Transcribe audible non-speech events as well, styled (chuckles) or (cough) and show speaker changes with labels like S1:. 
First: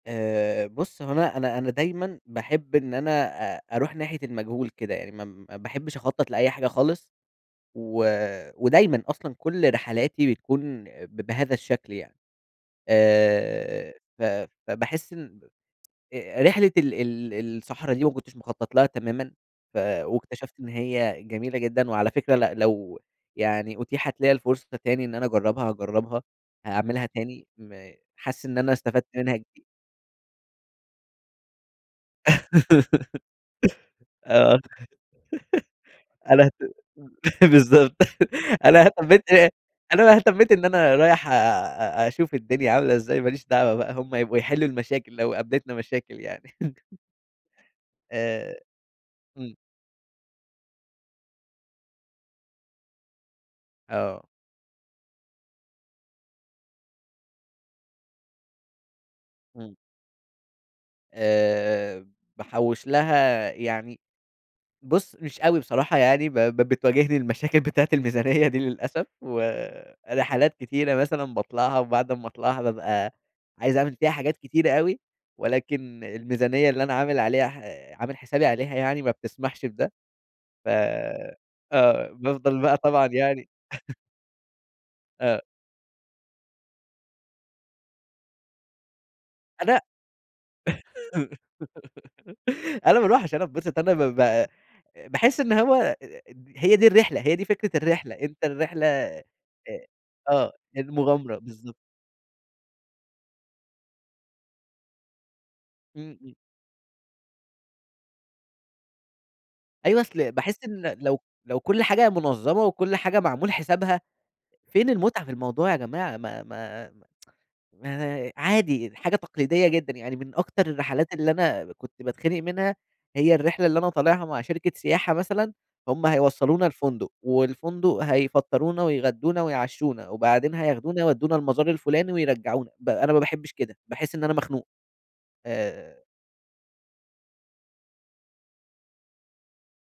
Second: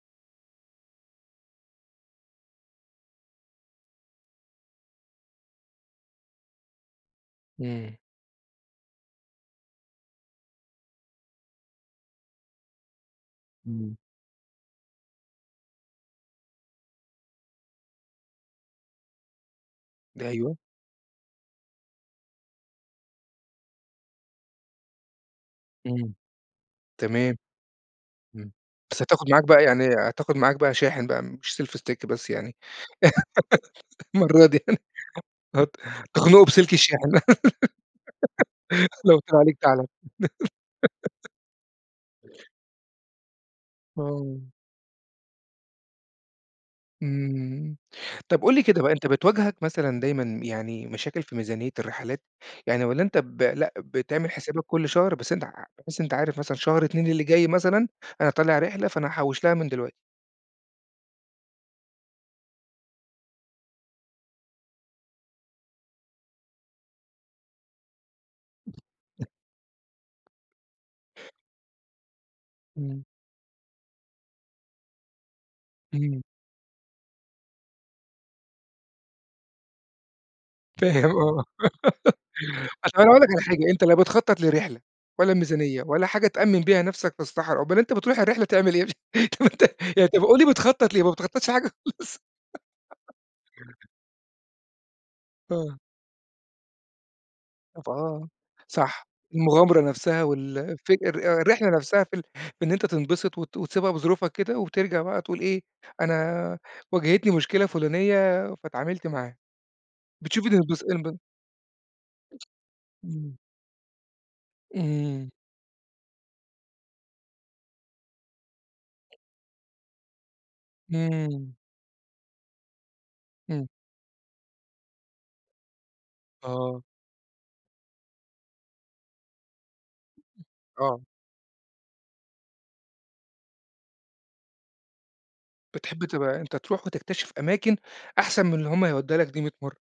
S1: آآ بُص هو أنا أنا أنا دايمًا باحِب إن أنا أ أروح ناحية المجهول كده، يعني ما ما باحبش أخطط لأي حاجة خالص،
S2: إمم.
S1: و ودايمًا أصلًا كلّ رحلاتي بتكون ب بهذا الشكل يعني، آآ
S2: إمم.
S1: ف فباحِس إن (tsk) أ رحلة ال ال الصحرا دي ما كنتش مخطّط لها تمامًا، ف
S2: أيوه.
S1: واكتشفت إن هي جميلة جدًا، وعلى فكرة لأ لو يعني أُتيحَت ليّا الفرصة تاني إن أنا أجرّبها
S2: إمم،
S1: هاجرّبها، هاعملها
S2: تمام،
S1: تاني، م حاسس
S2: إمم،
S1: إن أنا
S2: بس
S1: استفدت
S2: هتاخد
S1: منها
S2: معاك
S1: ج
S2: بقى يعني، هتاخد معاك بقى شاحن بقى مش Selfie stick بس يعني، (laughs)
S1: (laughs)
S2: المرّة
S1: آه،
S2: دي يعني، ه
S1: (laughs) أنا
S2: تخنقه
S1: اهت
S2: بسلك الشاحن،
S1: بالضبط، (chuckles) أنا
S2: (laughs) لو
S1: اهتميت
S2: كان عليك تعالَ.
S1: أنا ما اهتميت إن أنا رايح
S2: (laughs)
S1: آآ أشوف الدنيا عاملة إزاي، ما ليش دعوة بقى هُم يبقوا
S2: آه.
S1: يحِلّوا المشاكل لو قابلتنا مشاكل يعني. (chuckles)
S2: إمم، طب قُل
S1: آآ،
S2: لي كده بقى أنت
S1: إمم.
S2: بتواجهك مثلًا دايمًا يعني مشاكل في ميزانيّة الرحلات، يعني والّا أنت ب لأ
S1: آه.
S2: بتعمل حسابك كلّ شهر بس أنت ع بحيث إن أنت عارف مثلًا شهر 2 اللي جاي مثلًا، أنا طالع رحلة فأنا هاحوّش لها من
S1: إمم.
S2: دلوقتي.
S1: آآ باحوّش لها يعني، بُص مش أوي بصراحة يعني ب ب بتواجهني المشاكل بتاعة الميزانية دي للأسف،
S2: (unintelligible)
S1: ورحلات كتيرة مثلًا باطلعها وبعد أمّا اطلعها
S2: إمم.
S1: بابقى، عايز أعمل فيها حاجات كتيرة أوي، ولكن
S2: إمم.
S1: الميزانية اللي أنا عامل عليها ح عامل حسابي عليها يعني ما بتسمحش بده، ف
S2: فاهم آه،
S1: آه بافضل بقى
S2: (laughs) عشان
S1: طبعًا
S2: أنا أقول لك على
S1: يعني
S2: حاجة أنت لا
S1: (chuckles)
S2: بتخطّط لرحلة، ولا
S1: آه.
S2: الميزانيّة ولا حاجة تأمّن بيها نفْسك في الصحرا، أومّال أنت بتروح الرحلة تعمل إيه؟ (laughs) طب أنت
S1: أنا
S2: يعني طب قُل لي بتخطّط لإيه، ما بتخطّطش حاجة خالص؟
S1: (laughs) أنا ما
S2: (laughs)
S1: أروحش، أنا اتبسطت أنا ما ب باحِس إن هو
S2: آه.
S1: أ هي دي الرحلة، هي دي فكرة الرحلة،
S2: آه،
S1: أنت الرحلة
S2: صح،
S1: آآ،
S2: المغامرة نفْسها
S1: آه،
S2: والفك
S1: المغامرة
S2: الر الرحلة
S1: بالضبط.
S2: نفْسها في ال في إن أنت تنبسط وت وتسيبها بظروفها كده وترجع بقى تقول إيه،
S1: إمم، إمم.
S2: أنا واجهتني مشكلة فُلانية فاتعاملت معاها،
S1: أيوه أصل
S2: بتشوف
S1: باحِس
S2: الانبس
S1: إن
S2: انب
S1: لو لو كلّ حاجة منظّمة وكلّ حاجة
S2: امم.
S1: معمول حسابها، فين المتعة في
S2: إمم.
S1: الموضوع يا جماعة؟ ما ما (tsk) ما عادي دي حاجة تقليديّة جدًا، يعني من أكتر الرحلات اللي
S2: إمم.
S1: أنا كنت باتخِنق منها، هي الرحلة
S2: إمم.
S1: اللي أنا طالعها مع شركة سياحة مثلًا، هُم هيوصّلونا
S2: آه.
S1: الفندق والفندق هيفطّرونا ويغدّونا ويعشّونا، وبعدين
S2: آه.
S1: هياخدونا يودّونا المزار الفلاني ويرجّعونا، ب أنا ما باحِبش كده، باحِس إن أنا مخنوق،
S2: بتحب
S1: آآ
S2: تبقى أنت تروح وتكتشف أماكن، أحسن من اللي هُم هيودوها لك دي 100 مَرّة.